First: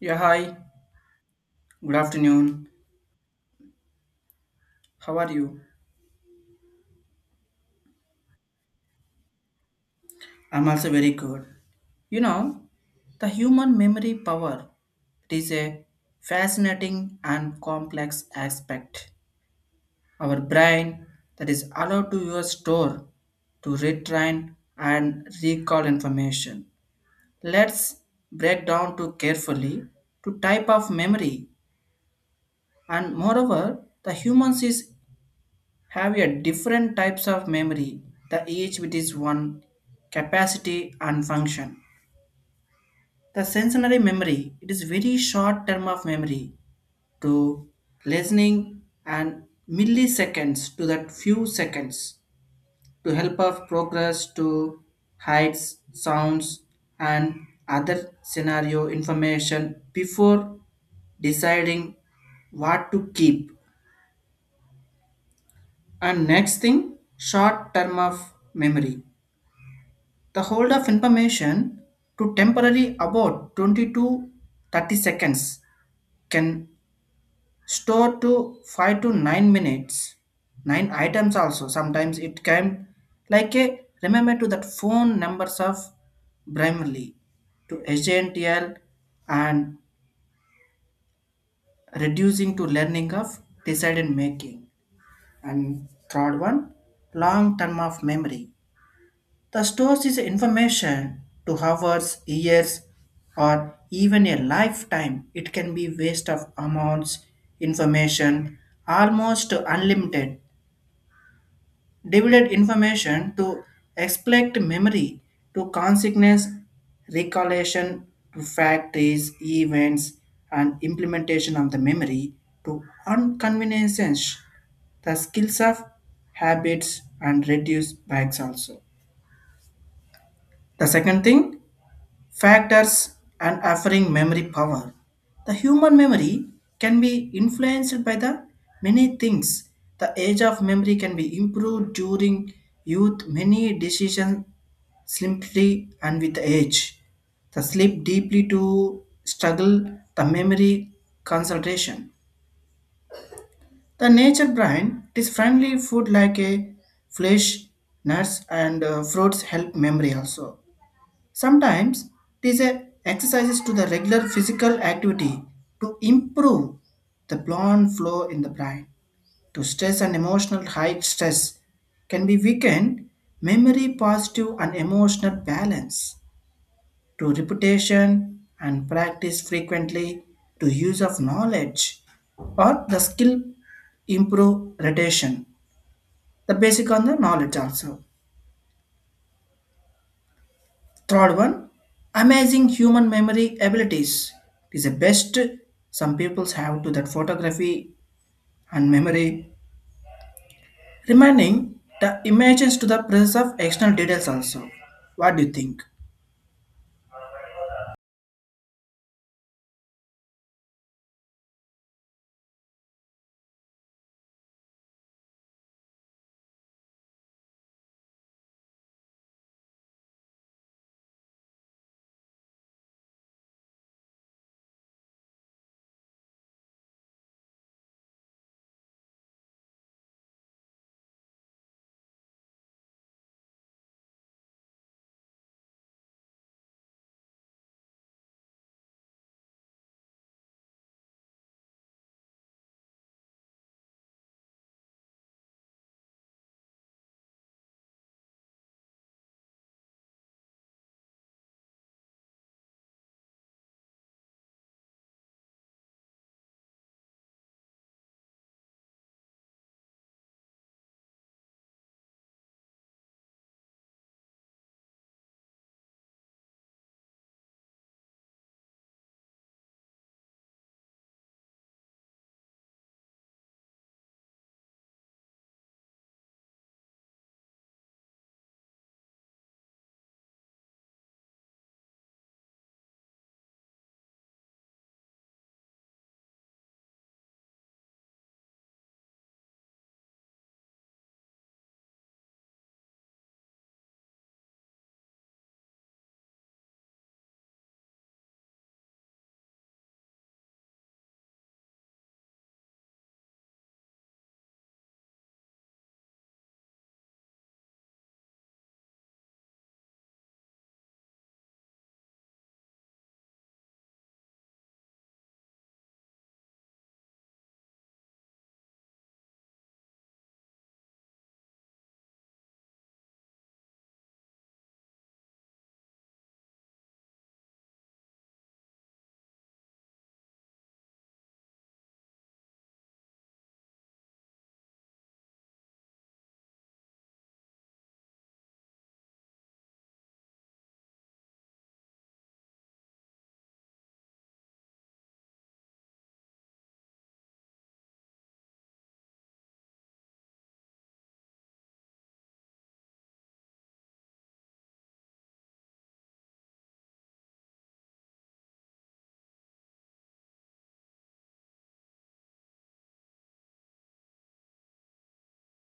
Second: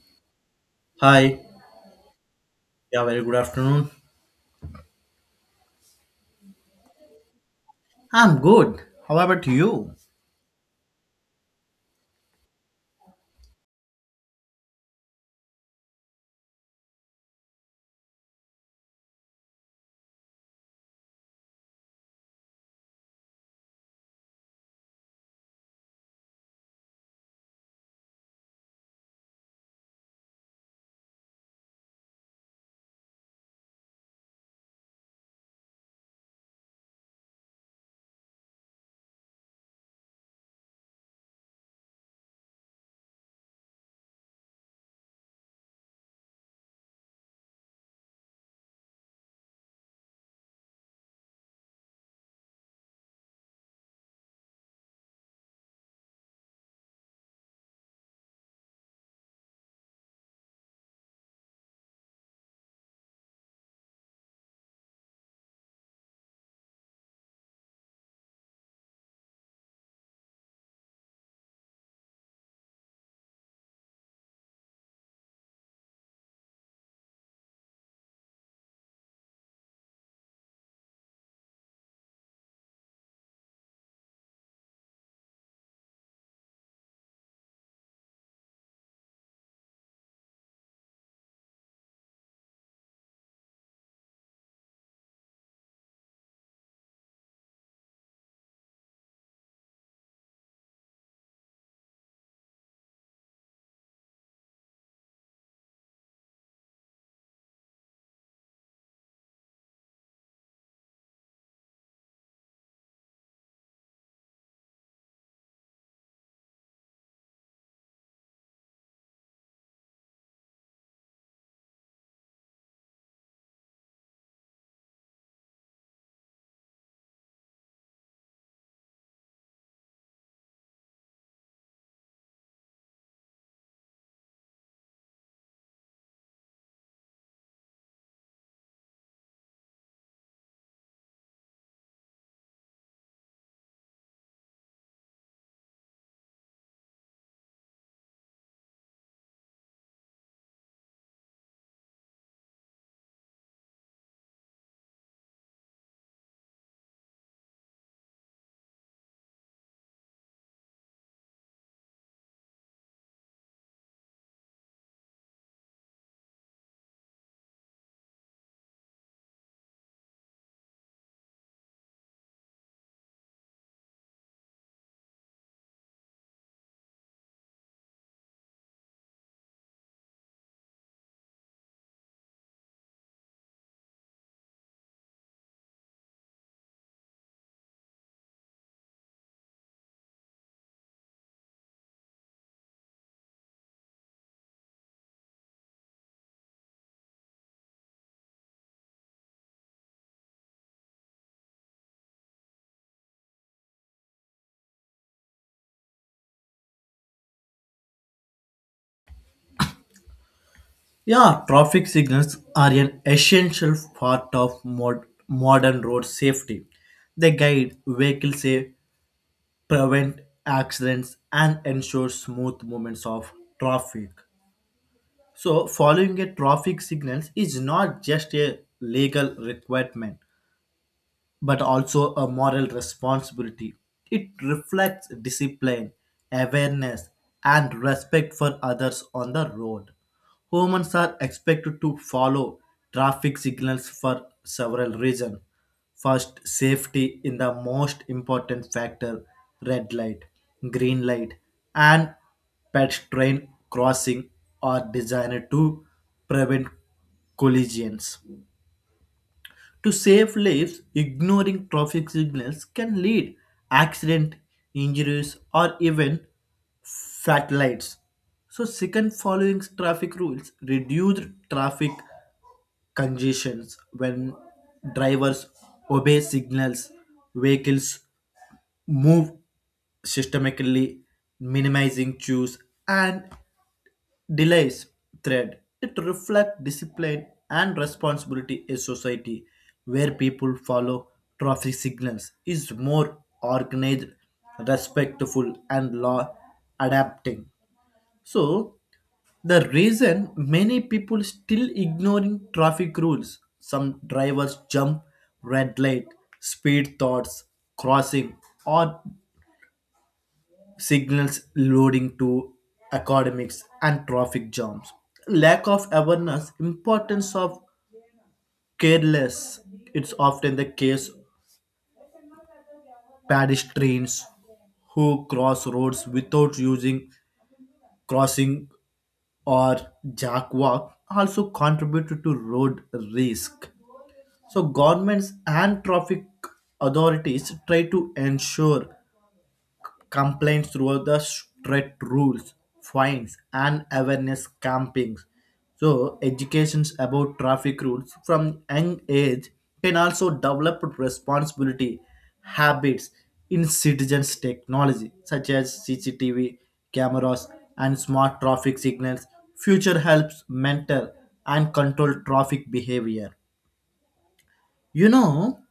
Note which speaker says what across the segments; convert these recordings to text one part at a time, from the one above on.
Speaker 1: Yeah, hi.
Speaker 2: Hi.
Speaker 1: Good afternoon.
Speaker 2: Yeah, very good afternoon.
Speaker 1: How are you?
Speaker 2: I'm good. How about you?
Speaker 1: I'm also very good. You know, the human memory power, it is a fascinating and complex aspect. Our brain that is allowed to use store to retrain and recall information. Let's break down to carefully to type of memory, and moreover the humans is have a different types of memory, the each with its one capacity and function. The sensory memory, it is very short term of memory to listening and milliseconds to that few seconds to help of progress to heights, sounds and other scenario information before deciding what to keep. And next thing, short term of memory. The hold of information to temporary about 20 to 30 seconds can store to 5 to 9 minutes. 9 items also. Sometimes it can like a remember to that phone numbers of primarily to agential and reducing to learning of decision making. And third one, long term of memory. The stores is information to hours, years, or even a lifetime. It can be waste of amounts, information, almost unlimited. Divided information to expect memory, to consciousness, recollection, to factories, events, and implementation of the memory, to inconveniences, the skills of habits, and reduce bags also. The second thing, factors and offering memory power. The human memory can be influenced by the many things. The age of memory can be improved during youth, many decisions simply and with age. The sleep deeply to struggle the memory concentration. The nature brain, it is friendly food like a flesh, nuts and fruits help memory also. Sometimes these a exercises to the regular physical activity to improve the blood flow in the brain. To stress and emotional high stress can be weakened memory, positive and emotional balance. To repetition and practice frequently to use of knowledge or the skill improve retention. The basic on the knowledge also. Third one, amazing human memory abilities. It is the best. Some people have to that photography and memory, remaining the images to the presence of external details also. What do you think?
Speaker 2: Yeah, traffic signals are an essential part of modern road safety. They guide vehicles, safe, prevent accidents, and ensure smooth movements of traffic. So, following a traffic signals is not just a legal requirement, but also a moral responsibility. It reflects discipline, awareness, and respect for others on the road. Humans are expected to follow traffic signals for several reasons. First, safety in the most important factor, red light, green light, and pedestrian crossing are designed to prevent collisions. To save lives, ignoring traffic signals can lead accident, injuries, or even fatalities. So, second, following traffic rules reduce traffic congestions when drivers obey signals, vehicles move systematically, minimizing queues and delays thread. It reflects discipline and responsibility in society where people follow traffic signals is more organized, respectful and law adapting. So the reason many people still ignoring traffic rules, some drivers jump red light, speed thoughts, crossing or signals loading to academics and traffic jams, lack of awareness importance of careless, it's often the case pedestrians who cross roads without using crossing or jackwalk also contribute to road risk. So governments and traffic authorities try to ensure complaints throughout the strict rules, fines, and awareness campings. So, educations about traffic rules from young age can also develop responsibility habits in citizens' technology, such as CCTV cameras and smart traffic signals. Future helps mentor and control traffic behavior. You know,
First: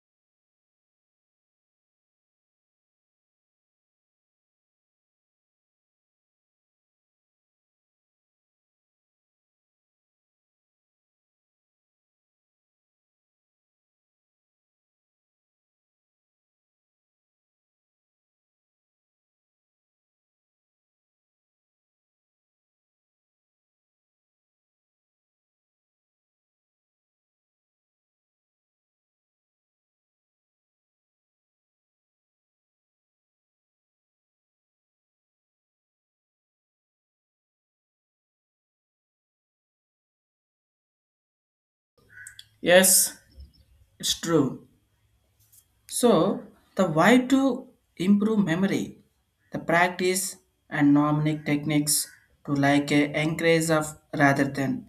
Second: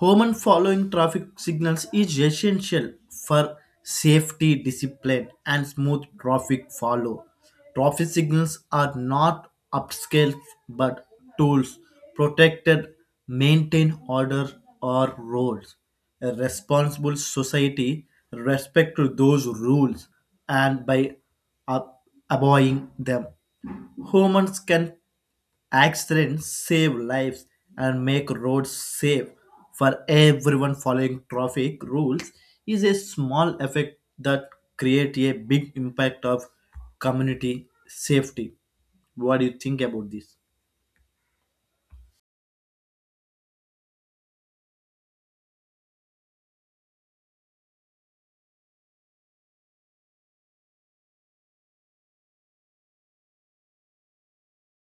Speaker 2: Human following traffic signals is essential for safety, discipline, and smooth traffic follow. Traffic signals are not upscale but tools protected, maintain order or roads. A responsible society respect to those rules and by ab- abiding them, humans can accidents save lives and make roads safe for everyone, following traffic rules is a small effect that create a big impact of community safety. What do you think about this?
Speaker 1: Yes, it's true. So, the why to improve memory, the practice and mnemonic techniques to like a encourage of rather than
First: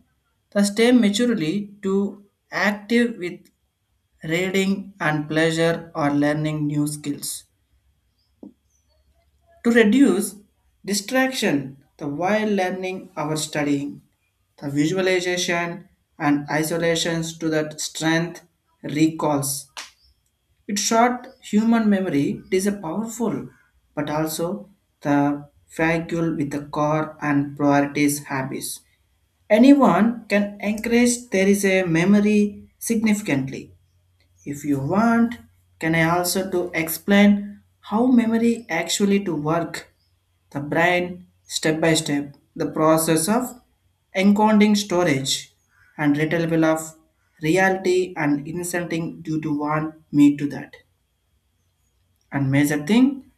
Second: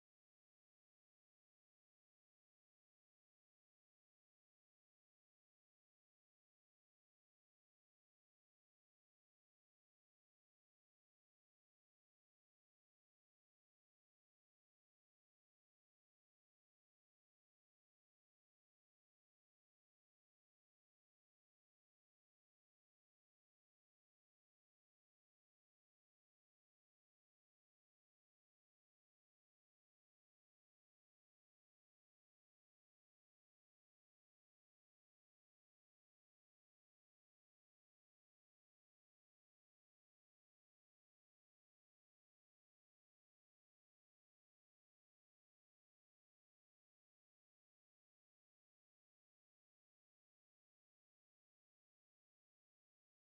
Speaker 1: the stay maturely to active with reading and pleasure or learning new skills. To reduce distraction the while learning our studying, the visualization and isolations to that strength recalls. It short human memory, it is a powerful but also the vacuole with the core and priorities habits. Anyone can encourage there is a memory significantly. If you want, can I also to explain how memory actually to work the brain step by step, the process of encoding storage and retrieval of reality and inserting due to want me to that. And major thing,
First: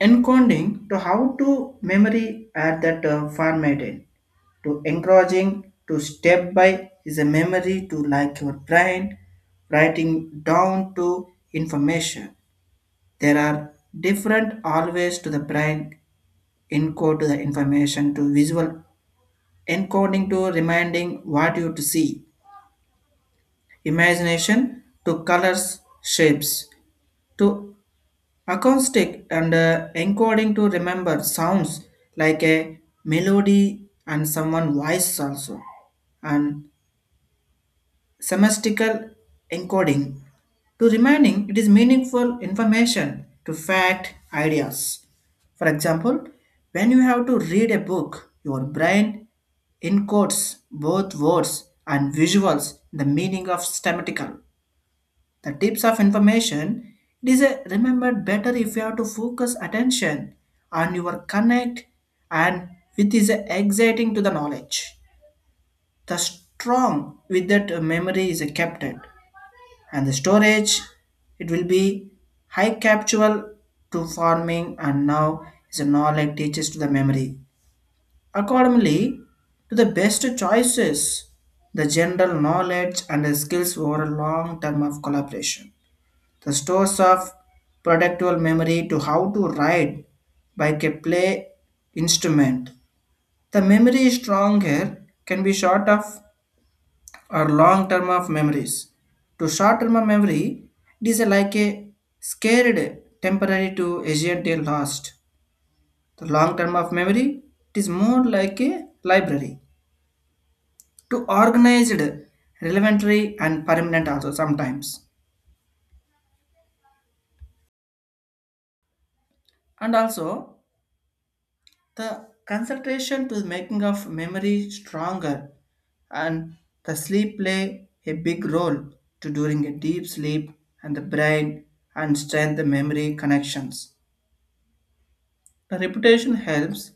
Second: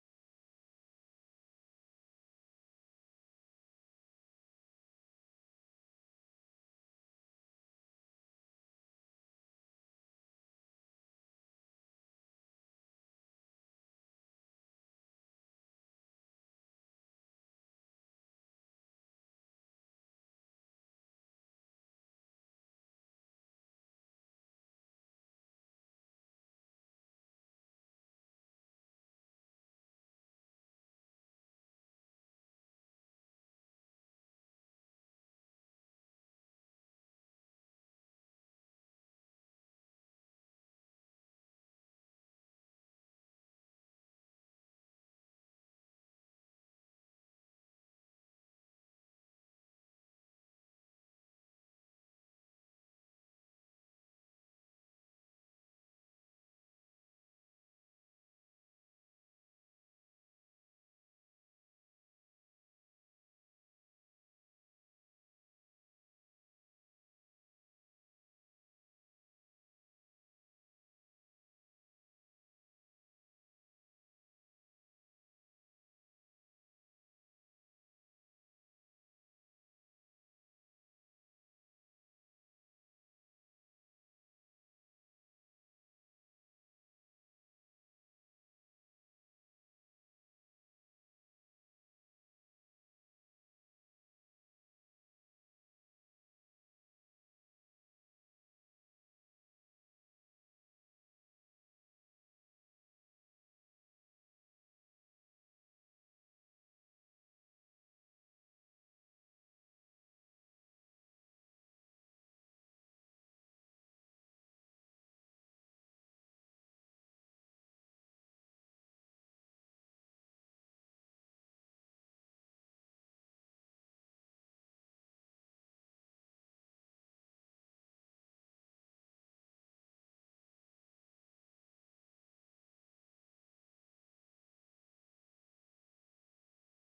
Speaker 1: encoding to how to memory at that format in to encouraging to step by is a memory to like your brain writing down to information. There are different always to the brain encode to the information to visual encoding to reminding what you to see, imagination to colors, shapes, to acoustic and encoding to remember sounds like a melody and someone voice also, and semantical encoding to remaining it is meaningful information to fact ideas. For example, when you have to read a book, your brain encodes both words and visuals in the meaning of semantical the tips of information. It is a, remembered better if you have to focus attention on your connect and with is exciting to the knowledge the strong with that memory is kept it. And the storage, it will be high captual to forming, and now is a knowledge like teaches to the memory accordingly to the best choices the general knowledge and the skills over a long term of collaboration the stores of productual memory to how to write by a play instrument. The memory is stronger, can be short of or long term of memories. To short term of memory, it is like a scared temporary to agent till lost. The long term of memory, it is more like a library to organized, relevantry and permanent also sometimes. And also the concentration to the making of memory stronger, and the sleep play a big role to during a deep sleep and the brain and strengthen the memory connections. The reputation helps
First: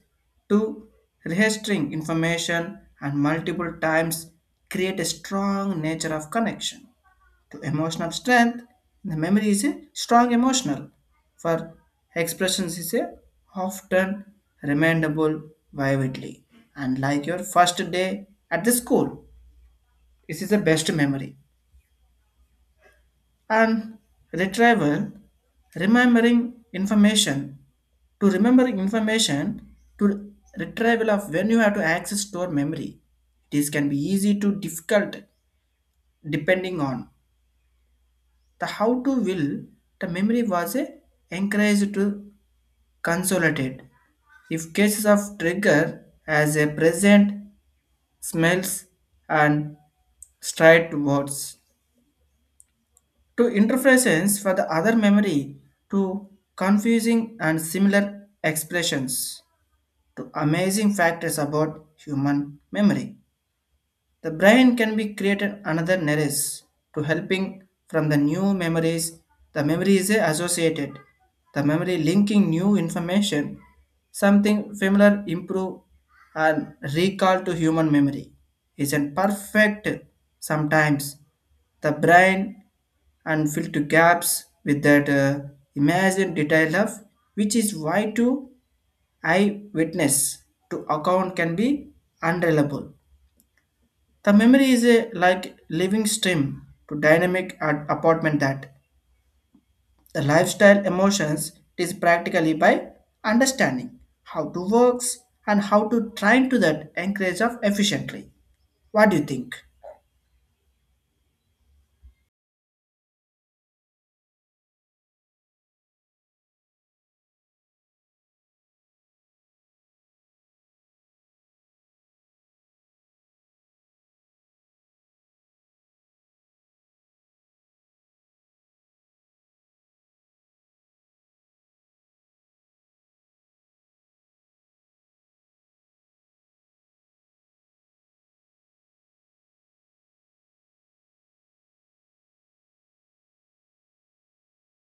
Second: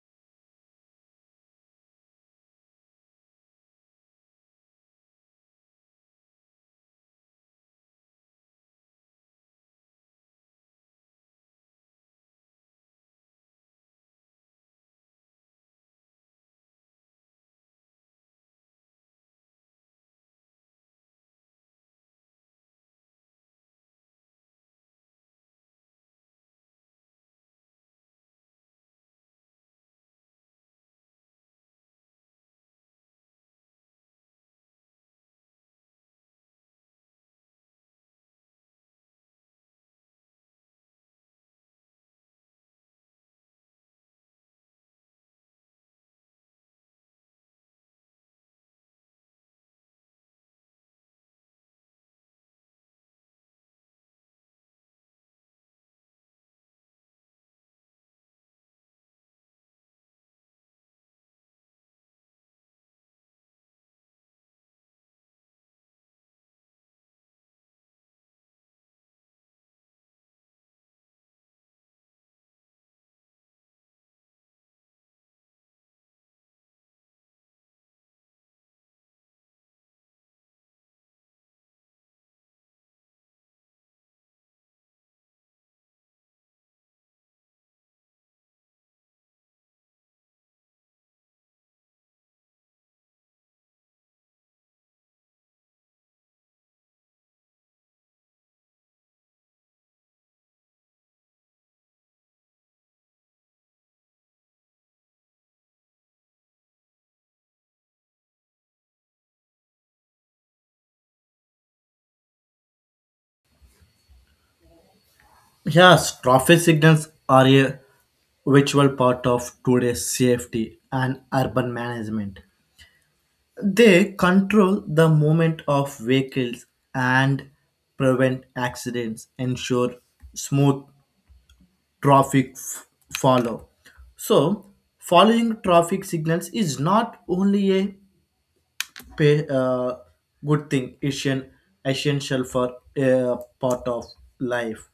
Speaker 1: to registering information and multiple times create a strong nature of connection to emotional strength. The memory is a strong emotional for expressions is a often rememberable vividly and like your first day at the school. This is the best memory. And retrieval, remembering information to remember information to retrieval of when you have to access store memory, this can be easy to difficult depending on the how to will the memory was a encouraged to consolidate if cases of trigger as a present smells and straight words to interference for the other memory to confusing and similar expressions to amazing factors about human memory. The brain can be created another nerves to helping from the new memories. The memory is associated. The memory linking new information, something familiar improve and recall to human memory isn't perfect sometimes. The brain and fill to gaps with that imagined detail of which is why to eye witness to account can be unreliable. The memory is a like living stream to dynamic apartment that the lifestyle emotions is practically by understanding how to works and how to try to that encourage of efficiently. What do you think?
Speaker 2: Yes, traffic signals are a virtual part of today's safety and urban management. They control the movement of vehicles and prevent accidents, ensure smooth traffic follow. So, following traffic signals is not only a pa- uh, good thing; it's an essential for a part of life.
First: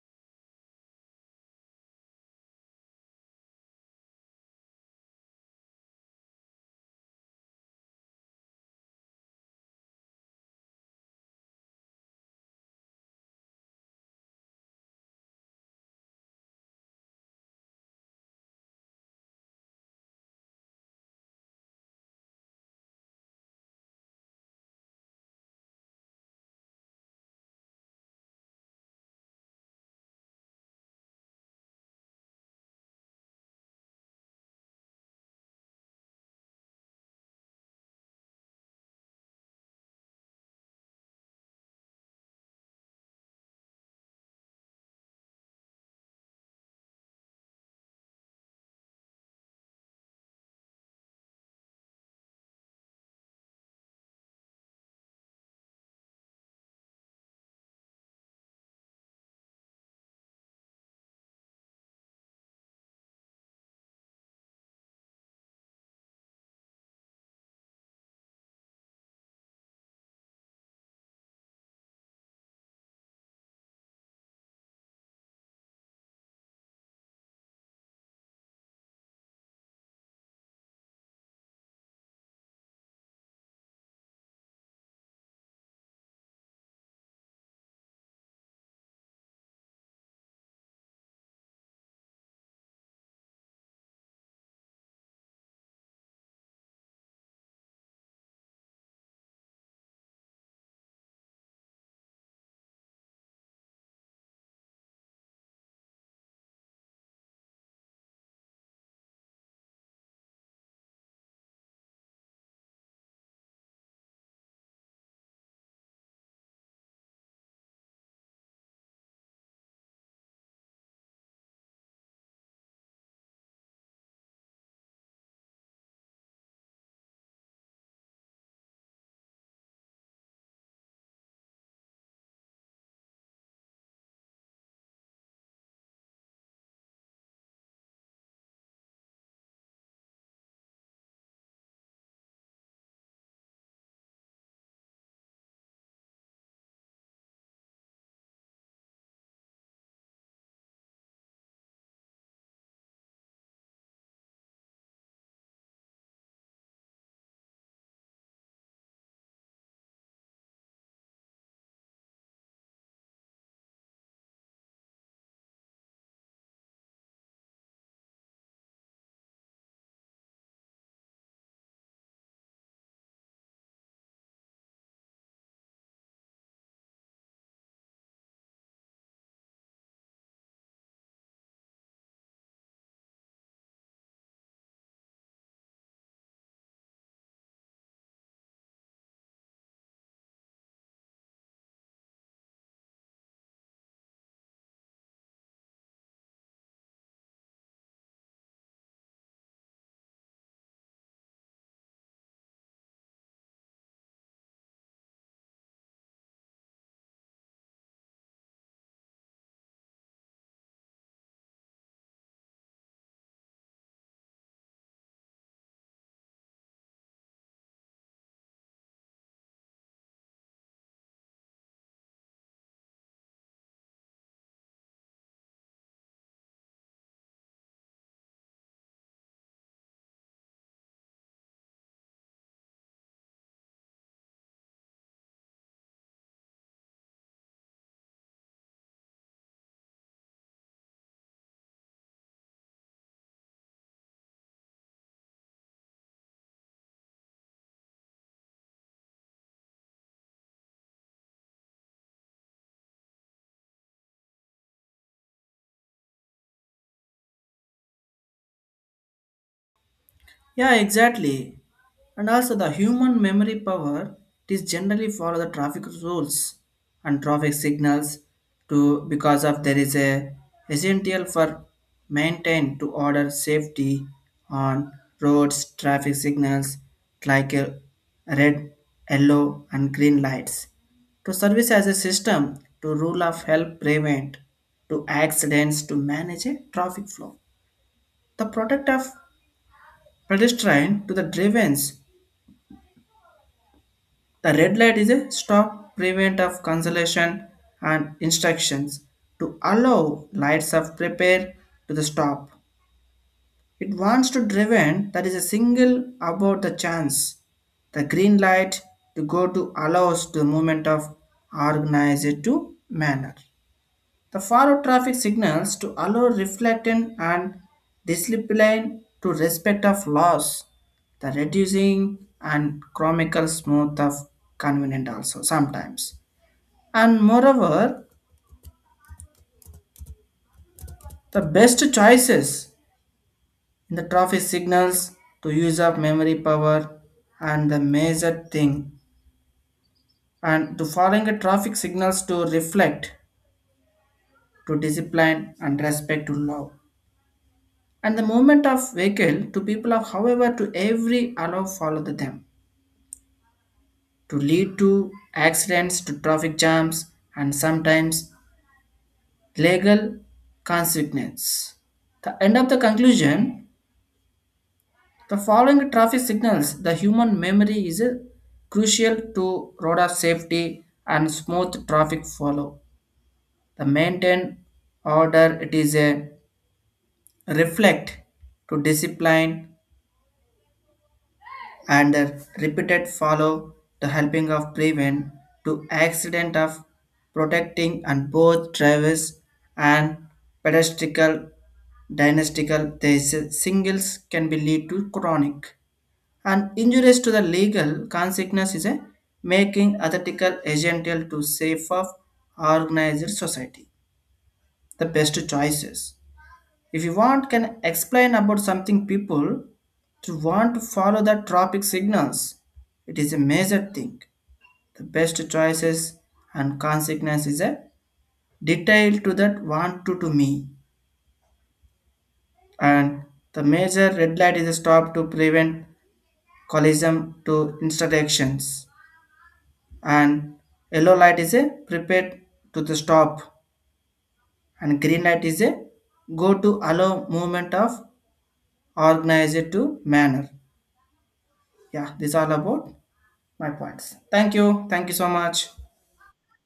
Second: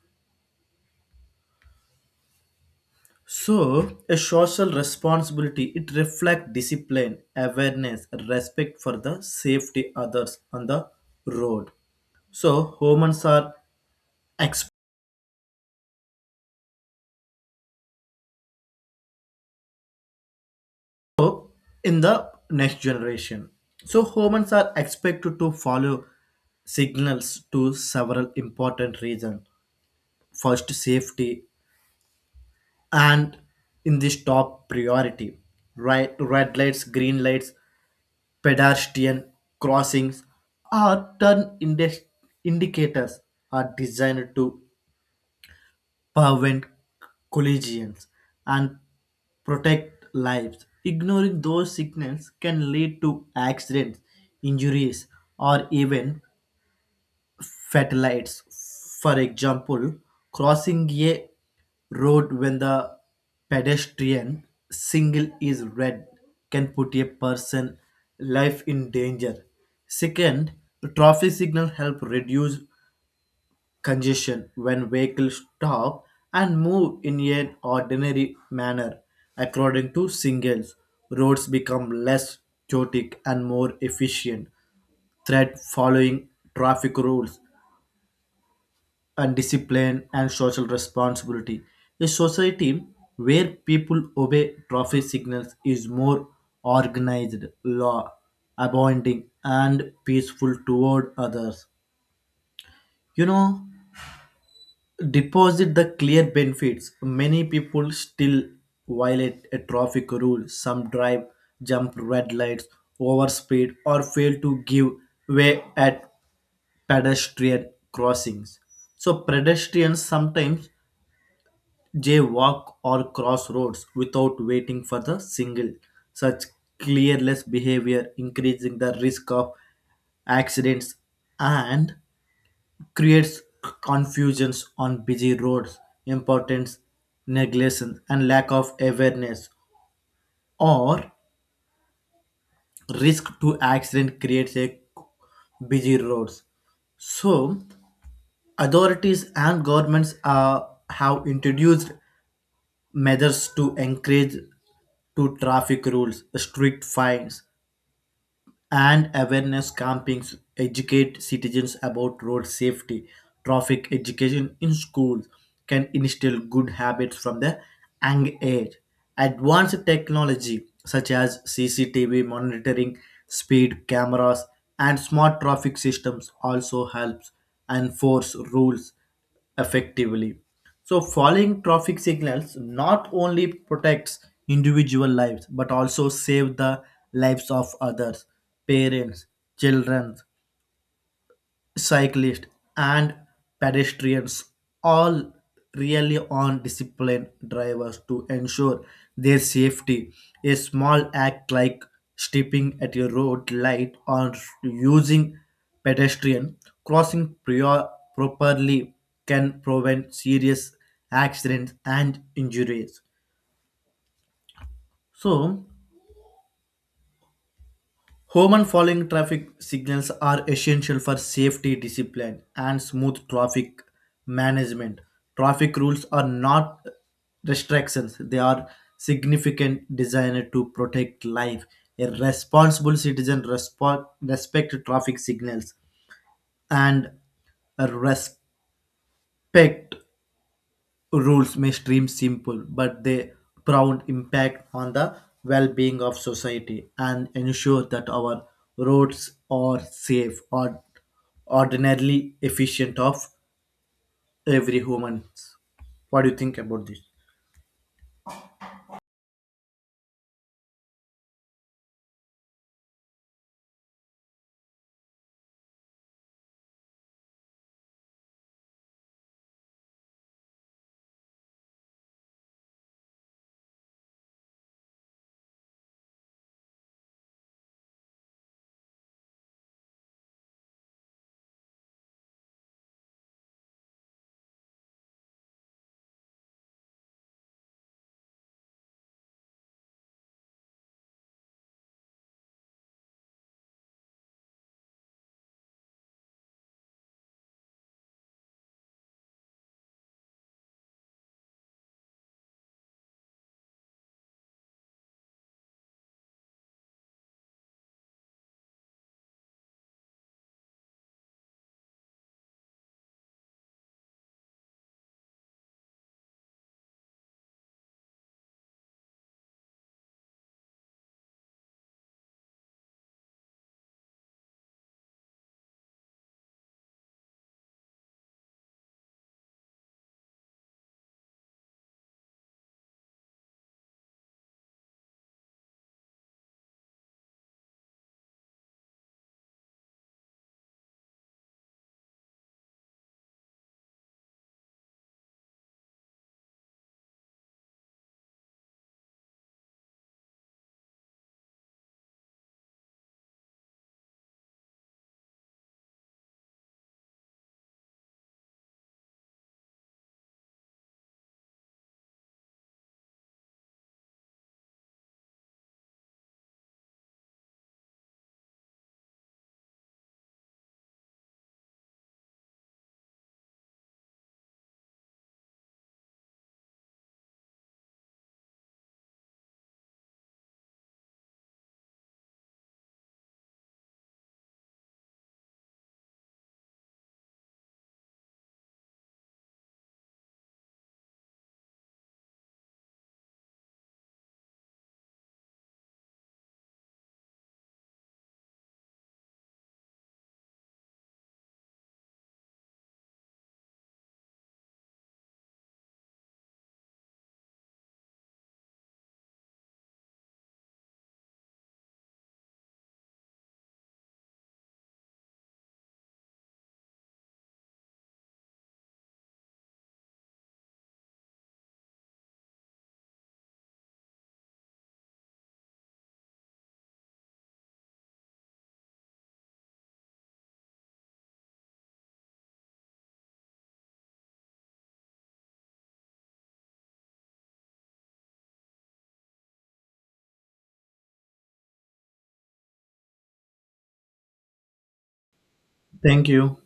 Speaker 2: So, a social responsibility, it reflects discipline, awareness, respect for the safety others on the road. So, humans are experts in the next generation. So humans are expected to follow signals to several important reasons. First, safety, and in this top priority, right? Red lights, green lights, pedestrian crossings, are turn indicators are designed to prevent collisions, and protect lives. Ignoring those signals can lead to accidents, injuries, or even fatalities. For example, crossing a road when the pedestrian signal is red can put a person's life in danger. Second, traffic signals help reduce congestion when vehicles stop and move in an ordinary manner. According to Singles, roads become less chaotic and more efficient, threat following traffic rules and discipline and social responsibility. A society where people obey traffic signals is more organized, law abiding, and peaceful toward others. You know, deposit the clear benefits, many people still violate a traffic rule, some drive jump red lights, overspeed or fail to give way at pedestrian crossings, so pedestrians sometimes jaywalk or cross roads without waiting for the signal. Such careless behavior increasing the risk of accidents and creates confusions on busy roads, importance, negligence, and lack of awareness, or risk to accident creates a busy roads. So, authorities and governments have introduced measures to encourage to traffic rules, strict fines, and awareness campings educate citizens about road safety. Traffic education in schools can instill good habits from the young age. Advanced technology such as cctv monitoring, speed cameras and smart traffic systems also helps enforce rules effectively. So, following traffic signals not only protects individual lives but also save the lives of others, parents, children, cyclists and pedestrians all really on disciplined drivers to ensure their safety. A small act like stepping at a road light or using pedestrian crossing properly can prevent serious accidents and injuries. So, human following traffic signals are essential for safety, discipline and smooth traffic management. Traffic rules are not restrictions, they are significant designed to protect life. A responsible citizen respect traffic signals and respect rules may seem simple, but they profound impact on the well-being of society and ensure that our roads are safe or ordinarily efficient of every human. What do you think about this?
Speaker 1: Yeah, exactly. And also the human memory power, it is generally follow the traffic rules and traffic signals to because of there is a essential for maintain to order safety on roads. Traffic signals like a red, yellow and green lights to service as a system to rule of help prevent to accidents to manage a traffic flow the product of pedestrian to the drivens. The red light is a stop prevent of cancellation and instructions to allow lights of prepare to the stop. It wants to driven that is a single about the chance. The green light to go to allows the movement of organized to manner. The forward traffic signals to allow reflecting and discipline to respect of laws, the reducing and chronicle smooth of convenient also sometimes. And moreover, the best choices in the traffic signals to use of memory power and the major thing, and to following the traffic signals to reflect to discipline and respect to law and the movement of vehicle to people of however to every allow follow the them to lead to accidents to traffic jams and sometimes legal consequences. The end of the conclusion, the following traffic signals the human memory is a crucial to road of safety and smooth traffic follow the maintain order, it is a reflect to discipline and the repeated follow the helping of prevent to accident of protecting and both drivers and pedestrian. Dynastical these singles can be lead to chronic and injuries to the legal consequence is a making ethical essential to safe of organized society the best choices. If you want, can explain about something people to want to follow the traffic signals. It is a major thing. The best choices and consequence is a detail to that want to me. And the major red light is a stop to prevent collision to intersections. And yellow light is a prepared to the stop. And green light is a go to allow movement of organized to manner. Yeah, this all about my points. Thank you. Thank you so much.
Speaker 2: Thank you.